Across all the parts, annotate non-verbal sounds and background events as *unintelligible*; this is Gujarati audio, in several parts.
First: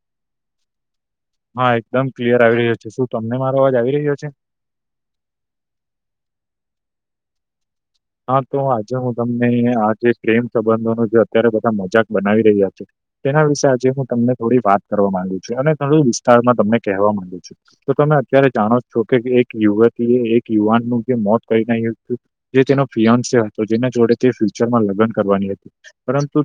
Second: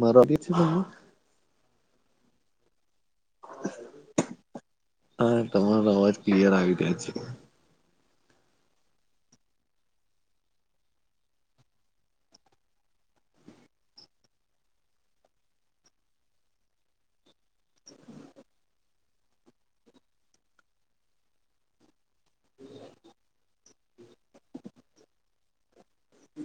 મારા બી *unintelligible* હા એકદમ ક્લિયર આવી રહ્યો છે, શું તમને મારો અવાજ આવી રહ્યો છે? હા તમારો અવાજ ક્લિયર આવી ગ્યા છે. હા તો આજે હું તમને આ જે પ્રેમ સંબંધો ન જે અત્યારે બધા મજાક બનાવી રહ્યા છે. તેના વિશે આજે હું તમને થોડી વાત કરવા માંગુ છું અને થોડું વિસ્તારમાં તમને કહેવા માંગુ છું. તો તમે અત્યારે જાણો છો કે એક યુવતી એ એક યુવાનનું જે મોત કરી ન હતું. જે તેનો ફિન્ હતો જેના જોડે તે ફ્યુચરમાં લગ્ન કરવાની હતી પરંતુ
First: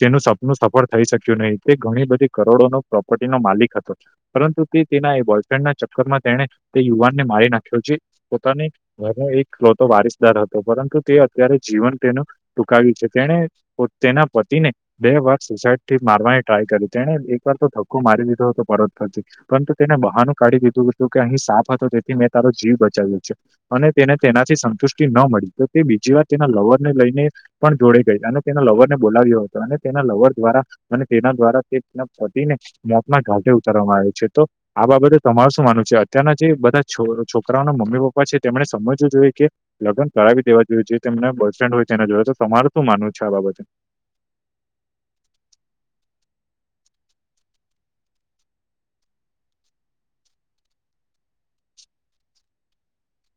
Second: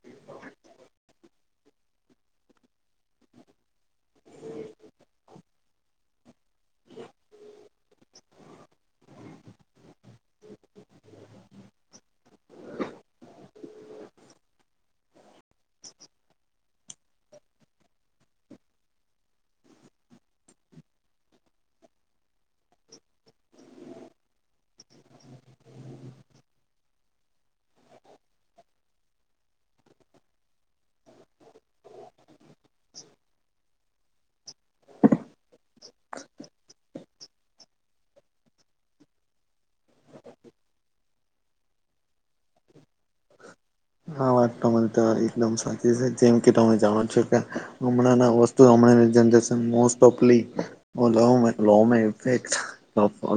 તે નું સફળ થઈ શક્યું નહીિ તે ઘણી બધી કરોડો નો પ્રોપર્ટી નો માલિક હતો પરંતુ તેના બોયફ્રેન્ડના તેને તે યુવાન ને મારી નાખ્યો છે પોતાની ઘરનો એકતો વા દર હતો પરંતુ તે અત્યારે જીવન તેનું ટુકાવ્યું છે તેણે તેના પતિને બે વાર સુસાઈડ થી મારવાની ટ્રાય કરી તેણે એક વાર તો ધક્કો મારી દીધો હતો પરત ફતી પરંતુ તેને બહાનું કાઢી દીધું હતું કે અહીં સાફ હતો તેથી મેં તારો જીવ બચાવ્યો છે અને તેને તેનાથી સંતુષ્ટિ ન મળી તો તે બીજી વાર તેના લવર ને લઈને પણ જોડે ગઈ અને તેના લવર ને બોલાવ્યો હતો અને તેના લવર દ્વારા અને તેના દ્વારા તે તેના ફટીને મોતના ઘાઢે ઉતારવામાં આવે છે તો આ બાબતે તમારું શું માનવું છે અત્યારના જે બધા છોકરાઓના મમ્મી પપ્પા છે તેમણે સમજવું જોઈએ કે લગ્ન કરાવી દેવા જોયું છે તને બસ સ્ટેન્ હોય તેના જોયયા તમારે શું માનવું છે આ બાબતે હ વાતને તો એકદમ સાચી છે જેમ કે તમે જાણો છો કે હમણાંના વસ્તુ જરેન મો ઓફફેક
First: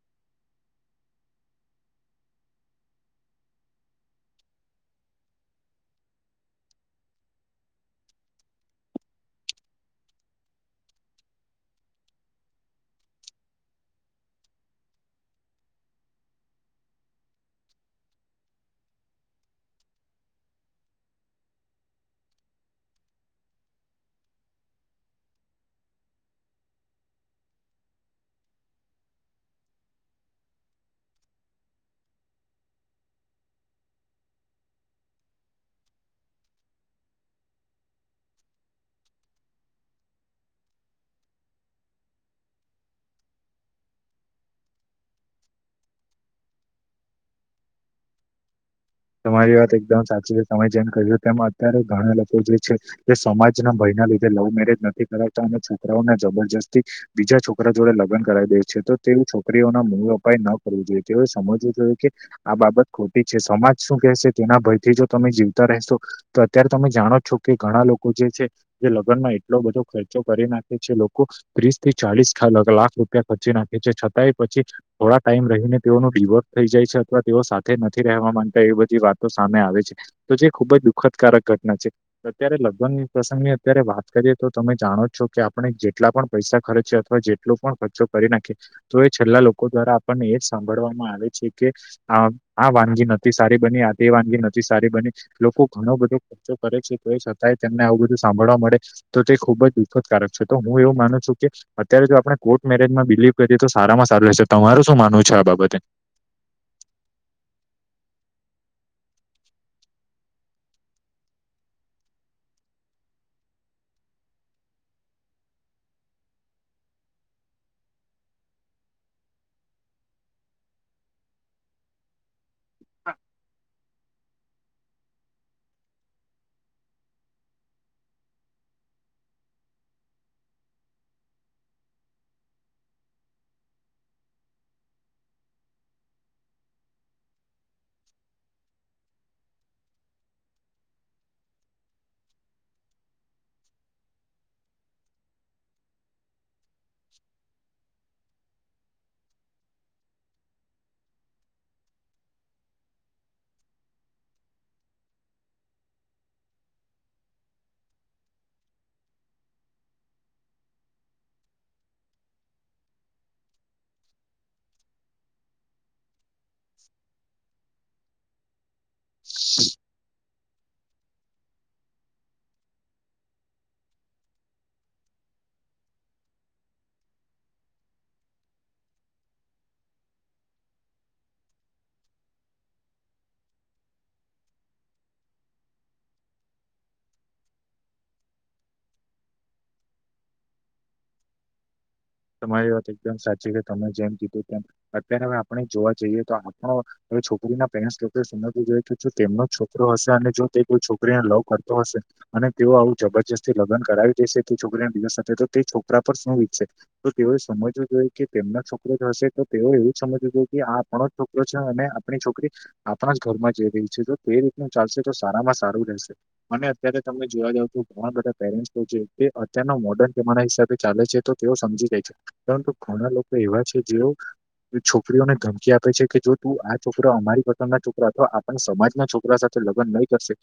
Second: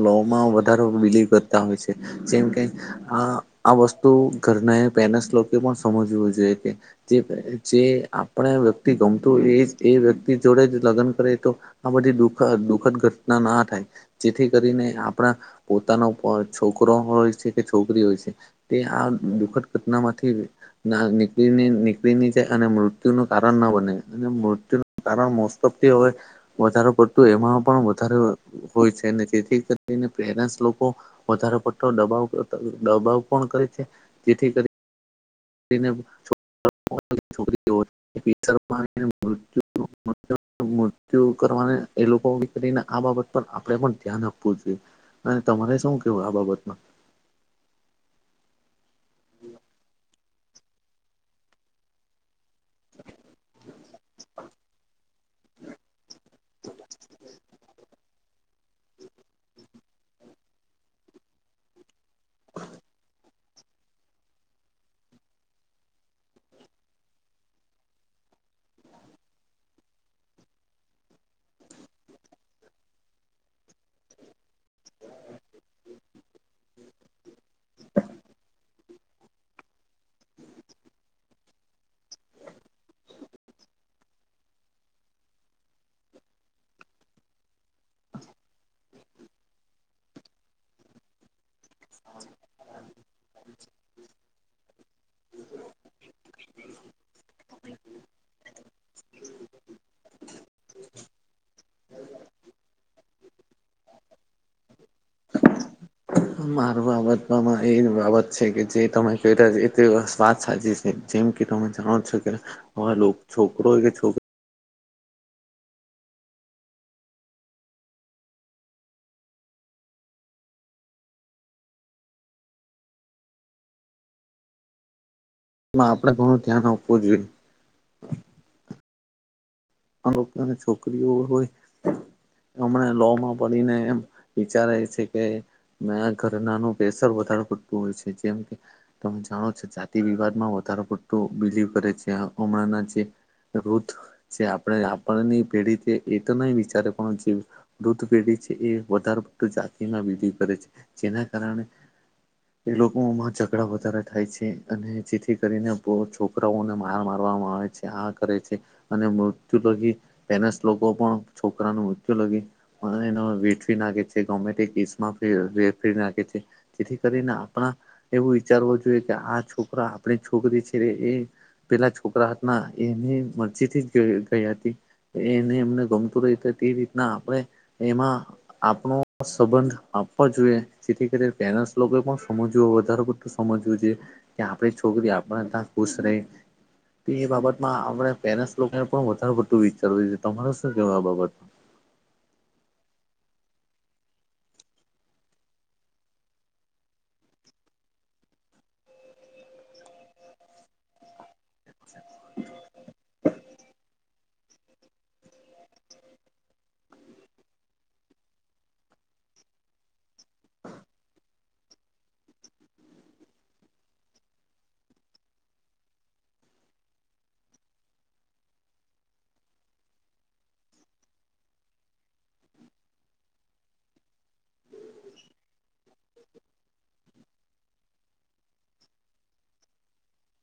લો માં વધારે બિલીવ કરતા હોય છે જેમ કે આ આ વસ્તુ ઘરના પેરેન્ટ્સ લોકો પણ સમજવું જોઈએ કે જે જે આપણે વ્યક્તિ ગમતું હોય એ એ વ્યક્તિ જોડે જ લગ્ન કરે તો આ બધી દુખ દુઃખદ ઘટના ના થાય જેથી કરીને આપણા પોતાનો છોકરો હોય છે કે છોકરી હોય છે તે આ દુખદ ઘટના માંથી ના નીકળી નીકળી ની જાય અને મૃત્યુ નું કારણ ના બને અને મૃત્યુ કારણ મોસ્ટ ઓફથી હવે વધારે પડતું એમાં પણ વધારે હોય છે તેથી કરીને પેરેન્ટસ લોકો વધારેો પટતોો દબાવ દબાવ પણ કરે છે જેથી કરી છોકરી મૃતુ મૃત્યુ કરવાને એ લોકો કરીને આ બાબત પર આપણે પણ ધ્યાન આપવું જોઈએ અને તમારે શું કેવું આ બાબતમાં તમારી વાત એકદમ સાચી છે તમે જેમ કહ્યું તેમ અત્યારે ઘણા લોકો જે જે સમાજના ભયના લીધે લવ મેરેજ નથી કરાવતા અને છોકરાઓને જબરજસ્તી બીજા છોકરા જોડે લગન કરાવી દે છે તો તેવી છોકરીઓના મૂળોપાય ન કરવું જોઈએ તેઓએ સમજવું જોઈએ કે આ બાબત ખોટી છે સમાજ શું કેહેશે તેના ભયથી જો તમે જીવતા રહેશો તો અત્યારે તમે જાણો છો કે ઘણા લોકો જે છે જે લગ્ન માં એટલો બધો ખર્ચો કરી નાખે છે લોકો ત્રીસ થી ચાલીસ લાખ રૂપિયા ખર્ચી નાખે છે છતાંય પછી થોડા ટાઈમ રહીને તેઓનો ડડીિવોર્ટ થઈ જાય છે અથવા તેઓ સાથે નથી રહેવા માંગતા એ બધી વાતો સામે આવે છે તો જે ખુબ જ દુઃખદકારક ઘટના છે અત્યારે લગ્ન પ્રસંગની અત્યારે વાત કરીએ તો તમે જાણો છો કે આપણે જેટલા પણ પૈસા ખર્ચી અથવા જે એટલો પણ ખર્ચો કરી નાખે તો એ છેલ્લા લોકો દ્વારા આપણને એજ સાંભળવામાં આવે છે કે આ વાનગી નથી સારી બની આતી વાનગી નથી સારી બની લોકો ઘણો બધો કરે છે તો છતાંય તેમને આવું બધું સાંભળવા મળે તો તે ખુબ જ દુઃખદકારક છે તો હું એવું માનું છું કે અત્યારે જો આપણે કોર્ટ મેરેજમાં બિલીવ કરીએ તો સારામાં સારું રહેશે તમારું શું માનવું છે આ બાબતે મારું બાબતમાં એ બાબત છે કે જે તમે ક રહ્યા એ સ્વાદ સાજી જેમ કે તમે જાણો છો કે આ છોકરો કે છોકરી એમાં આપણે ઘણું ધ્યાન આપવું જોઈએ આ લોકોને છોકરીઓ હોય હમણાં લો માં પડીને એમ વિચારે છે કે મે ઘરનાનું પ્રેશર વધારે પડતું હોય છે જેમ કે તમ જાણો છો જાતિ વિવાદ માં વધારે પડતું બિલીવ કરે છે. હ હમણાં ને જે રૂધ છે આપ *unintelligible* ની પેઢી થી એ તો નહી વિચારે પણ જે વૃદ્ધ પેઢી છ એ-એ વધારે પું જાતિમાં *unintelligible* કરે છે, જેના કારણે *inaudible* એ લોકોમાં ઝઘડા વધારે થાય છે, અને જેથી કરીને બોવ છોકરાઓને માર મારવામાં આવે છે. એ આ કરે છે, અને મૃત્યુ લગીન પેનસ લોકો પણ છોકરાનું મૃત્યુ લગી *unintelligible* વેડફી નાખે છે ગમે તે *unintelligible* નાખે છે. જેથી કરીને આપણા એવું વિચારવું જોઈએ કે આ છોકરા આપણે છોકરી છે એ પેલા છોકરા હાથમાં એ એમની મરજી થી જ *unintelligible* ગઈ હતી, એ એને એમને ગમતું રહી તે રીતના આપણે એમાં આપણું સંબંધ આપવો જોઈએ. જેથી કરીને પેન્ટ્સ લોકો પણ સમજવું વધારે પડતું સમજવું જોઈએ. કે આપણી છોકરી આપણા તા ખુશ રહે, તો એ બાબતમાં આપણે પેરેન્ટસ લોક ને પણ વધારે પડતુ વિચારવું જોઈ, તમાર શું કેવું આ બાબત? તમારી વાત એકદમ સાચી કે તમે જેમ કીધું તેમ અત્યારે હવે આપણે જોવા જઈએ તો આપણો હવે છોકરીના પેરેન્ટસ લોકો એ સમજવું જોઈએ કે જો તેમનો છોકરો હશે અને જો તે કોઈ છોકરી ને લવ કરતો હશે, અને તેઓ આવું જબરજસ્ત જે લગન કરાવી દેશે તે છોકરીના દિવસ સાથે, તો તે છોકરા પર શું વિતશે? તો તેઓએ સમજવું જોઈએ કે તેમના છોકરો જ હશે તો તેઓ એવું જ સમજવું જોઈએ કે આ *unintelligible* *unintelligible* અને આપણી છોકરી આપણા જ ઘરમાં જઈ રહી છે, જો તે રીતનું ચાલશે તો સારામાં સારું રહેશે. અને અત્યારે તમને જોવા જાવ તો ઘણા બધા પેરેન્ટ્સ હોય છે, તે અત્યારના મોડર્ન જમાના હિસાબે ચાલે છે તો તેઓ સમજી જાય છે, પરંતુ ઘણા લોકો એવા છે જેઓ ને છોકરીઓને ધમકી આપે છે, કે જો તું આ છોકરો અમારી પસંદ ના છોકરા તો આ પણ સમાજના છોકરા સાથે લગ્ન નહીં કરશે.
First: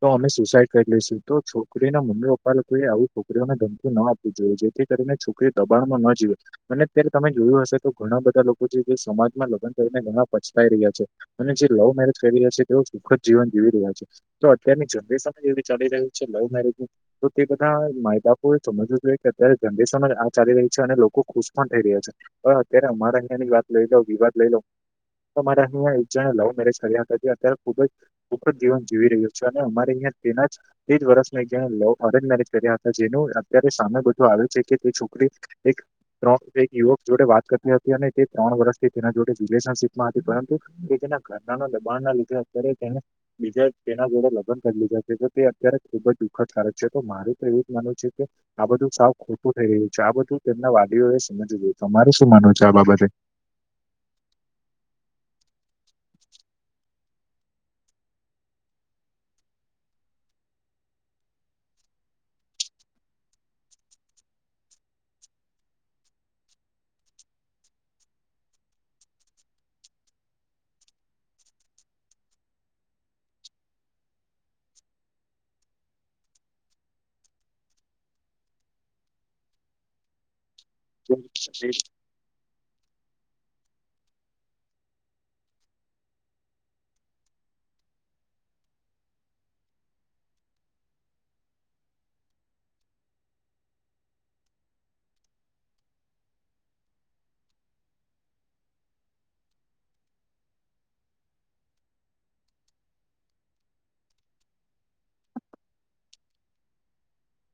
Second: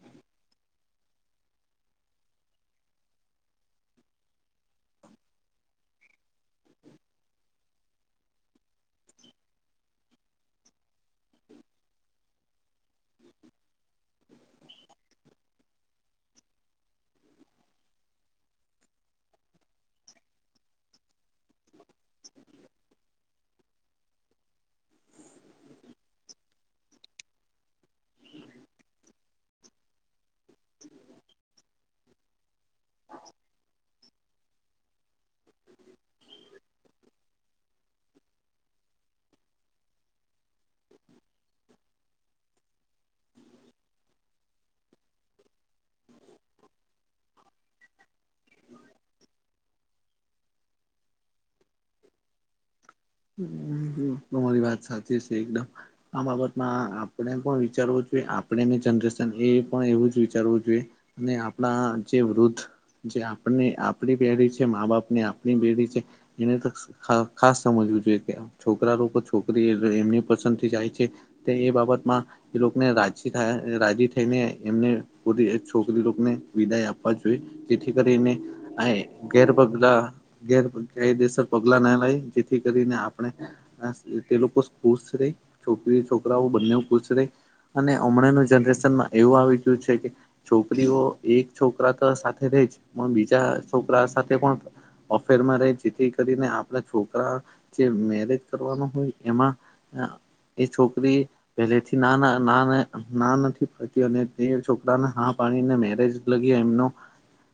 તો અમે સુસાઈડ કરી લઈશું, તો છોકરી ના મમ્મી પપ્પા લોકો એ આવું છોકરીઓને ધમકી ન આપ *unintelligible* જોઈએ જેથી કરીને છોકરી દબાણમાં ન જીવે. અને અત્યારે તમે જોયું હશે તો ઘણા બધા લોકો છે જે સમાજમાં લગ્ન કરીને ઘણા પછતાઈ રહ્યા છે. અને જે લવ મેરેજ કરી રહ્યા છે, તેઓ સુખદ જીવન જીવી રહ્યા છે. તો અત્યારની જનરેશન એવી ચાલી રહ્યું છે લવ મેરેજ નું. તો તે બધા માય બાપોએ સમજવું જોઈએ કે અત્યારે જનરેશન જ આ ચાલી રહી છે, અને લોકો ખુશ પણ થઈ રહ્યા છે. હવે અત્યારે અમારે અહિયાંની વાત લઈ લો, વિવાદ લઈ લો તો મારે અહિયાં એક જણાએ લવ મેરેજ કર્યા હતા તે અત્યારે ખુબ જ સુખદ જીવન જીવી રહ્યો છે, અને અમારે અહીંયાં તેના જ *unintelligible* વર્ષ એક લવ અરેન્જ મેરેજ કર્યા હતા જેનું અત્યારે સામે બધું આવે છે કે તે છોક કરી એક ત્રણ એક યુવક જોડે વાત કરતી હતી, અને તે ત્રણ વર્ષથી તેના જોડે રિલેશનશીપમાં હતી, પરંતુ એ તેના ઘરના ન દબાણ ના લીધે અત્યારે એક એને બીજા તેના જોડે લગન કરી લીધા છે, તો તે અત્યારે ખુબ જ દુઃખદ કારક છે. તો મારું તો એવું જ માનવું છે કે આ બધું સાવ ખોટું થઈ રહ્યું છે, આ બધું તેમના વાલીઓએ સમજવું જોઈ. તમારે શું માનવું છે આ બાબતે? હમ્મ-હમ્મ, તમારી વાત સાચી છે એકદમ. આ બાબતમાં આપણે પણ વિચારવું જોઈએ, આપણેની જનરેશન એ પણ એવું જ વિચારવું જોઈએ. ને આપણા જે વૃદ્ધ જે આપને આપડી પેઢી છે, મા બાપ ની આપણી બેેઢી છે, જેને ત ખ ખાસ સમજવું જોઈએ, કે છોકરા લોકો છોકરી એ એમની પસંદ થી જાય છે તે એ બાબતમાં એ લોકને રાજી થા રાજી થઈને એમને *unintelligible* છોકરી લોકને વિદાય આપવા જોઈએ. જેથી કરીને આય ગેર પગલા ગેર કાયદેસર પગલા ના લેય. થી કરીને આપણે *unintelligible* તે લોકો ખુશ રેય, છોકરી છોકરાઓ બંને ખુશ રહે. અને હમણાં ના જનરેશનમાં એવું આવી ગયું છે કે છોકરીઓ એક છોકરા તો સાથે રહી જ પણ બીજા છોકરા સાથે પણ ઓફેર માં રહે જેથી કરીને આપણા છોકરા જે મેરેજ કરવાનું હોય એમાં એ છોકરી પહેલેથી ના ના ના ના નથી પડતી અને તે છોકરાને હા પાણીને મેરેજ લાગી એમ નો. *unintelligible*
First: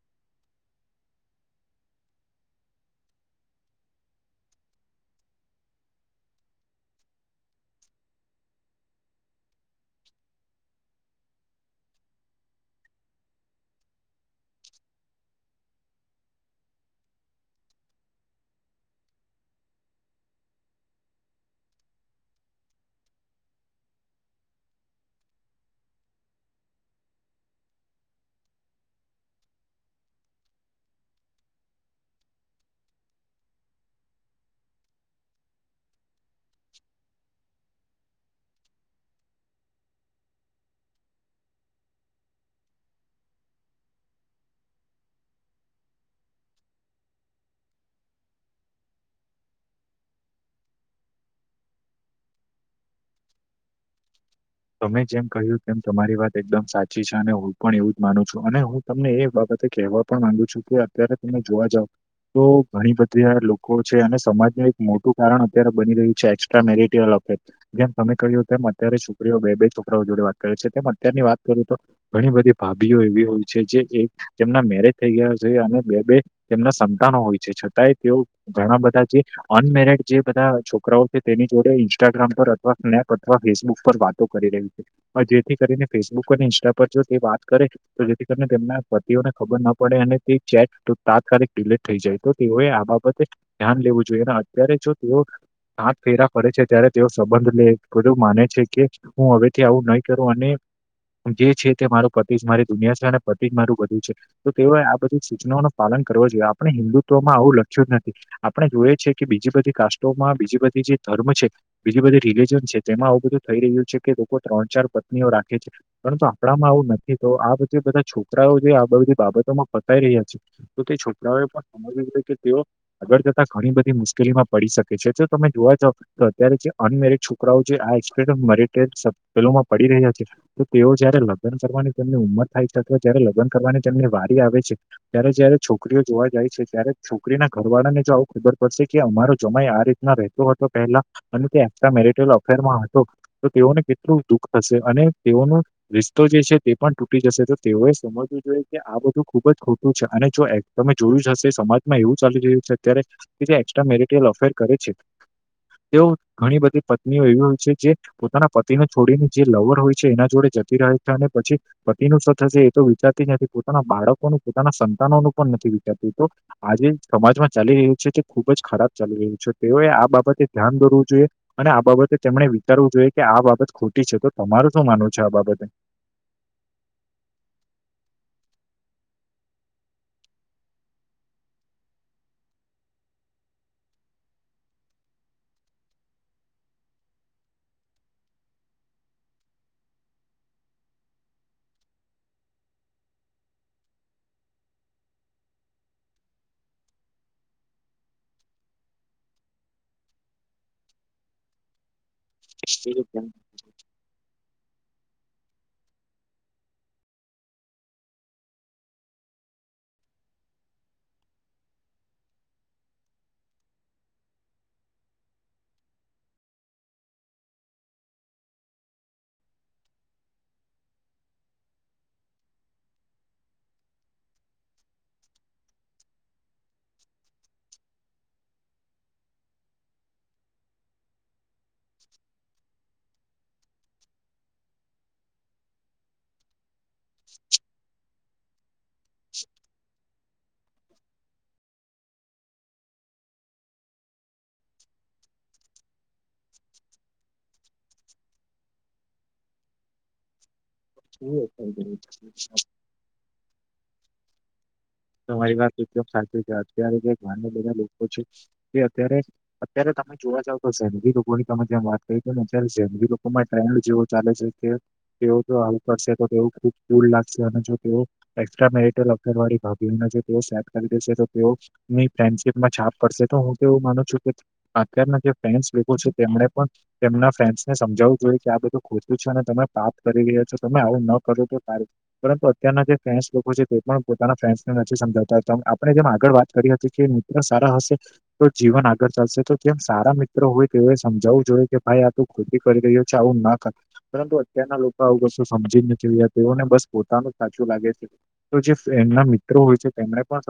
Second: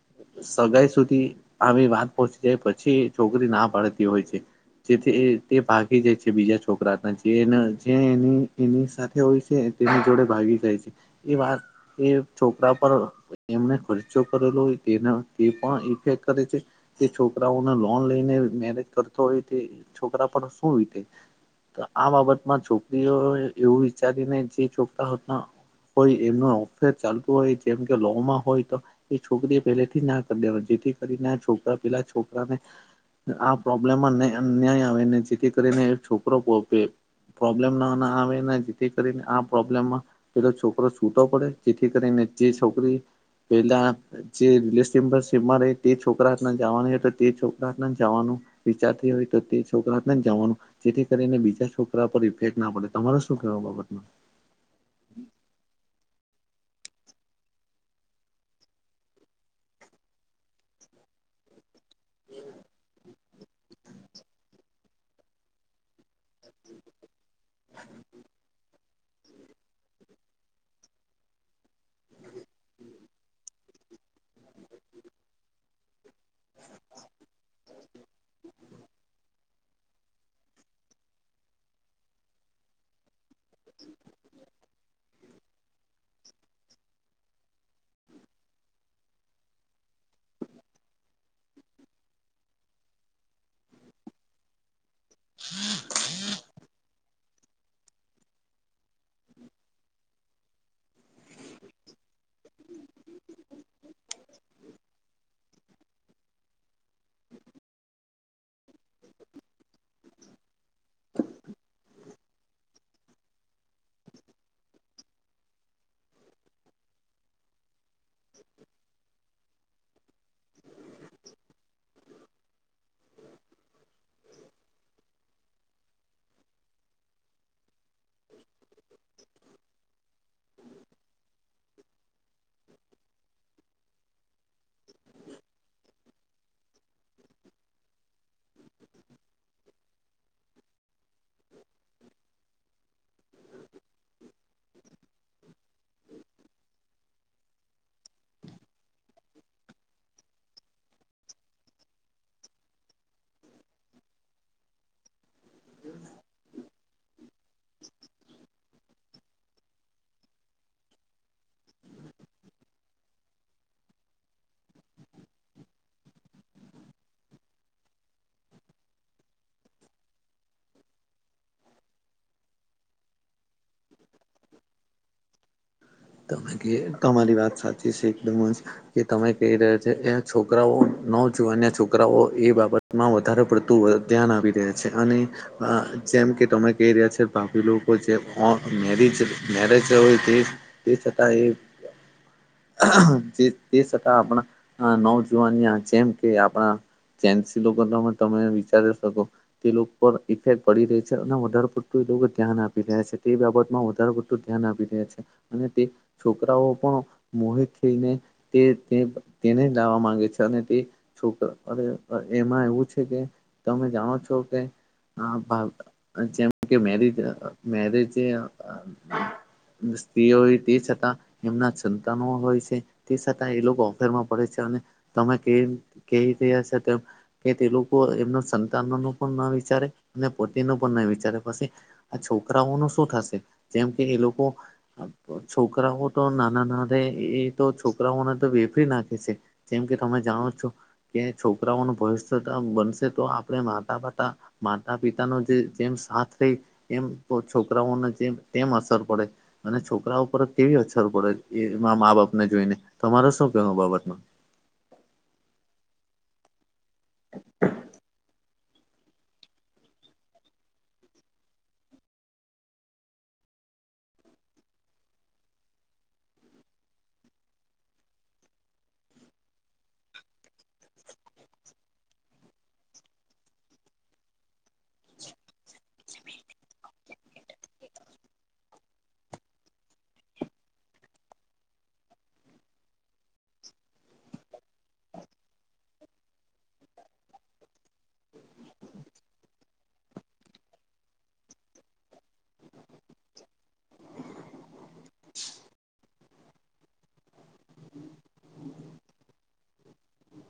સગાઈ સુધી આવી વાત પહોંચી જાય પછી છોકરી ના પાડતી હોય છે. જેથી તે ભાગી જાય છે બીજા છોકરાના જે જે એની એની સાથે હોય છે તેની જોડે ભાગી જાય છે એ વાત એ છોકરા પર એમને ખર્ચો કરેલો હોય તેના તે પણ ઇફેક્ટ કરે છે એ છોકરાઓને લોન લઈને મેરેજ કરતો હોય તે છોકરા પર શું વીતે. તો આ બાબતમાં છોકરીઓ એવું વિચારીને જે ચોકતા હતા. હોય એમનું અફેર ચાલતું હોય જેમ કે લોવમાં હોય તો? એ છોકરી એ પહેલેથી ના કરી દેવા જેથી કરીને છોકરા પેલા છોકરાને આ પ્રોબ્લેમમાં ન અન્યાય આવે ને જેથી કરીને છોકરો પપે પ્રોબ્લેમ ના ના આવે જેથી કરીને આ પ્રોબ્લેમમાં પેલો છોકરો છૂટો પડે જેથી કરીને જે છોકરી પેલા જે તે છોકરાને *inaudible* જવાની હોય તો તે છોકરા જવાનું વિચારતી હોય તે છોકરા જવાનું જેથી કરીને બીજા છોકરા પર ઇફેક્ટ ના પડે તમારે શું કેવા બાબતમાં? તમે જેમ કહ્યું તેમ તમારી વાત એકદમ સાચી છે અને હું પણ એવું માનું છું અને હું તમને એ બાબતે કહેવા પણ માંગુ છું કે અત્યારે તમે જોવા જાવ તો ઘણી આ બધી લોકો છે અને સમાજનું એક મોટું કારણ અત્યારે બની રહ્યું છે એક્સ્ટ્રા મેરટયલ અફેર. જેમ તમે કહ્યું તેમ અત્યારે છોકરીઓ બે બે છોકરાઓ જોડે વાત કરે છે તેમ અત્યારની વાત કરું તો ઘણી બધી ભાભીઓ એવી હોય છે જે એક તેમના મેરેજ થઈ ગયા છે અને બે બે તેમના સંતાનો હોય છે છતાંય તેઓ ઘણા બધા જે અનમેરડ જે બધા છોકરાઓ છે તેની જોડે ઇન્સ્ટાગ્રામ પર અથવા સ્નેપ અથવા ફેસબુક પર વાતો કરી રહ્યું છે જેથી કરીને ફેસબુક અને ઇન્સ્ટા પર જો તે વાત કરે તો જેથી કરીને તેમના પતિઓને ખબર ના પડે અને તે ચેટ તાત્કાલિક ડિલેટ થઈ જાય તો હોય આ બાબતે ધ્યાન લેવું જોઈએ અને અત્યારે જો તેઓ સાત ફેરા પડે છે ત્યારે તેઓ સંબંધ લે એ બધું માને છે કે હું હવે ત્યા આવું નહી કરું અને જે છે તે મારું પતિ જ મારી દુનિયા છે અને પતિ જ મારું બધું છે તો તેઓ આ બધી સૂચનાઓ ન પાલન કરવો જોઈએ આપણે હિન્દુત્વમાં આવું લખ્યું જ નથી આપણે જોઈએ છેી કે બીજી બધી કાસ્ટોમાં બીજી બધી જે ધર્મ છે બીજી બધી રિલીજન છે તેમાં આવું બધું થઈ રહ્યું છે કે લોકો ત્રણ ચાર પત્નીઓ રાખે છે પરંતુ આપડામાં આવું નથી તો આ બધે બધા છોકરાઓ જે આ બધી બાબતોમાં ફસાઈ રહ્યા છે તો તે છોકરાઓએ પણ સમજવ જોઈએ કે તેઓ આગળ જતા ઘણી બધી મુશ્કેલી માં પડી શકે છે જો તમે જોવા જાવ તો અત્યારે જે અનમેરિડ છોકરાઓ છે આટેડમ મરીડ પેલોમાં પડી રહ્યા છે તો તેઓ જયારે લગ્ન કરવાની તેમની ઉંમર થાય છે અથવા જયારે લગ્ન કરવાની જેમની વારી આવે છે ત્યારે જ્યારે છો છોકરીઓ જોવા જાય છે ત્યારે છોકરી ના ઘરવાળા ને જો આવું ખબર પડશે કે અમારો જમાઈ આ રીતના રહેતો હતો પહેલા અને તે એક્ટ્રા મેરટલ અફેરમાં હતો તો તેઓને કેટલું દુખ થશે અને તેઓનું રિસ્તો જે છે તે પણ તૂટી જશે તો તેઓએ સમજવું જોઈએ કે આ બધું ખુબ જ ખોટું છે અને જો તમે જોયું જ હશે સમાજમાં એવું ચાલી રહ્યું છે અત્યારે કે જે એકક્સ્ટ્રા મેરટયલ અફેર કરે છે તેઓ ઘણી બધી પત્નીઓ એવીયો છે જે પોતાના પતિને છોડીને જે લવર હોય છે એના જોડે જતી રહે છે અને પછી પતિનું શ થશે એ તો વિચારતી નથી પોતાના બાળકોનું પોતાના સંતાનોનું પણ નથી વિચારતું તો આજે સમાજમાં ચાલી રહ્યું છે કે ખુબ જ ખરાબ ચાલી રહ્યું છે તેઓએ આ બાબત ધ્યાન દોરવું જોઈએ અને આ બાબતે તેમણે વિતારવું જોઈએ કે આ બાબત ખોટી છે તો તમારું શું માનવું છે આ બાબતે તોમે કે તમારી વાત સાચી છે એકદમ કે તમે કહી રહ્યા છે એ છોકરાઓ ન જોવાન્યા છોકરાઓ એ બાબત માં વધારે પડતું ધ્યાન આવી રહ્યા છે અને જેમ કે તમે કહી રહ્યા છો ભપી લોકો જે મેરીજ મેરેજ હોય તે તે છતા એ જે તે છતાં આપણા નવજુવાન જેમ કે આપણા ચેન્સી લોકો તમે તમે વિચારી શકો તે લોકો ઇફેક્ટ પી રહી છે અને વધારે પડતું એ ધ્યાન આપી રહ્યા છે તે બાબતમાં વધારે પું ધ્યાન આપી રહ્યા છે અને તે છોકરાઓ પણ મોહે ખઈને તે તે તેને લાવવા માંગે છે અને તે છોકરા અરે એમાં એવું છે કે તમે જાણો છો કે હા જેમ કે મેરેજ મેરેજ બ પ્ર હોય તે છતાં એમના સંતાનો હોય છે તે છતાં એ લોકો ઓફેરમાં પડે છે અને તમે કેવી કેવી ર હશે તેમ કે તે લોકો એમના સંતાનો ન પણ ના વિચારે અને પોતિ ન પણ ના વિચારે પછી આ છોકરાઓ ન શું થશે જેમ કે એ લોકો હ તો છોકરાઓ તો નાના ના અરે એ તો છોકરાઓને તો વેફરી નાખે છે જેમ કે તમે જાણો છો કે્યા છોકરાઓનું ભવ બનશે તો આપણે માતા પતા માતા પિતાનો જે જેમ સાથ રઈ એમ તો છોકરાઓને જે તેમ અસર પડે અને છોકરા ઉપર કેવી અસર પડે એ મા બાપ ને જોઈને તમારે શું કેવ બાબત ન તમારી વાતમ સાચી છે અત્યારે જે લોકો છે તે અત્યારે અત્યારે તમે જોવા જાવ તો છે ની લોકોની તમે જેમ વાત કરી તોને અચ્યારે છે ન લોકો માટે જેવો ચાલે છે તે તેઓ જો આવું કરશે તો તેઓ ખુબ દૂર લાગશે અને જો તેઓ એક્સ્ટ્રા મેરટલ અગરવાળી સેડ કરી દેશે તો તેઓની ફ્રેન્ડશીપમાં છાપ કરશે તો હું કેવું માનું છું કે અત્યારના જે ફેન્સ લોકો છે તેમને પણ તેમના ફેન્સને સમજાવવું જોઈએ કે આ બધું ખોટું છે અને તમે પાપ કરી રહ્યા છો તમે આવું ન કરો તો ત પરંતુ અત્યારના જે ફેન્સ લોકો છે તે પણ પોતાના ફેન્સ નથી સમજાવતા આપણે જેમ આગળ વાત કરી હતી કે મિત્ર સારા હશે તો જીવન આગળ ચાલશે તો જેમ સારા મિત્રો હોય તેઓએ સમજાવવું જોઈએ કે ભાઈ આ તું કોી કરી ચ આવું નાકા પરંતુ અત્યારના લોકો આવું કશું સમજી જ નથી રહ્યા તેઓને બસ પોતાનું સાચું લાગે છે. તો જે એમના મિત્રો હોય છે તેમને પણ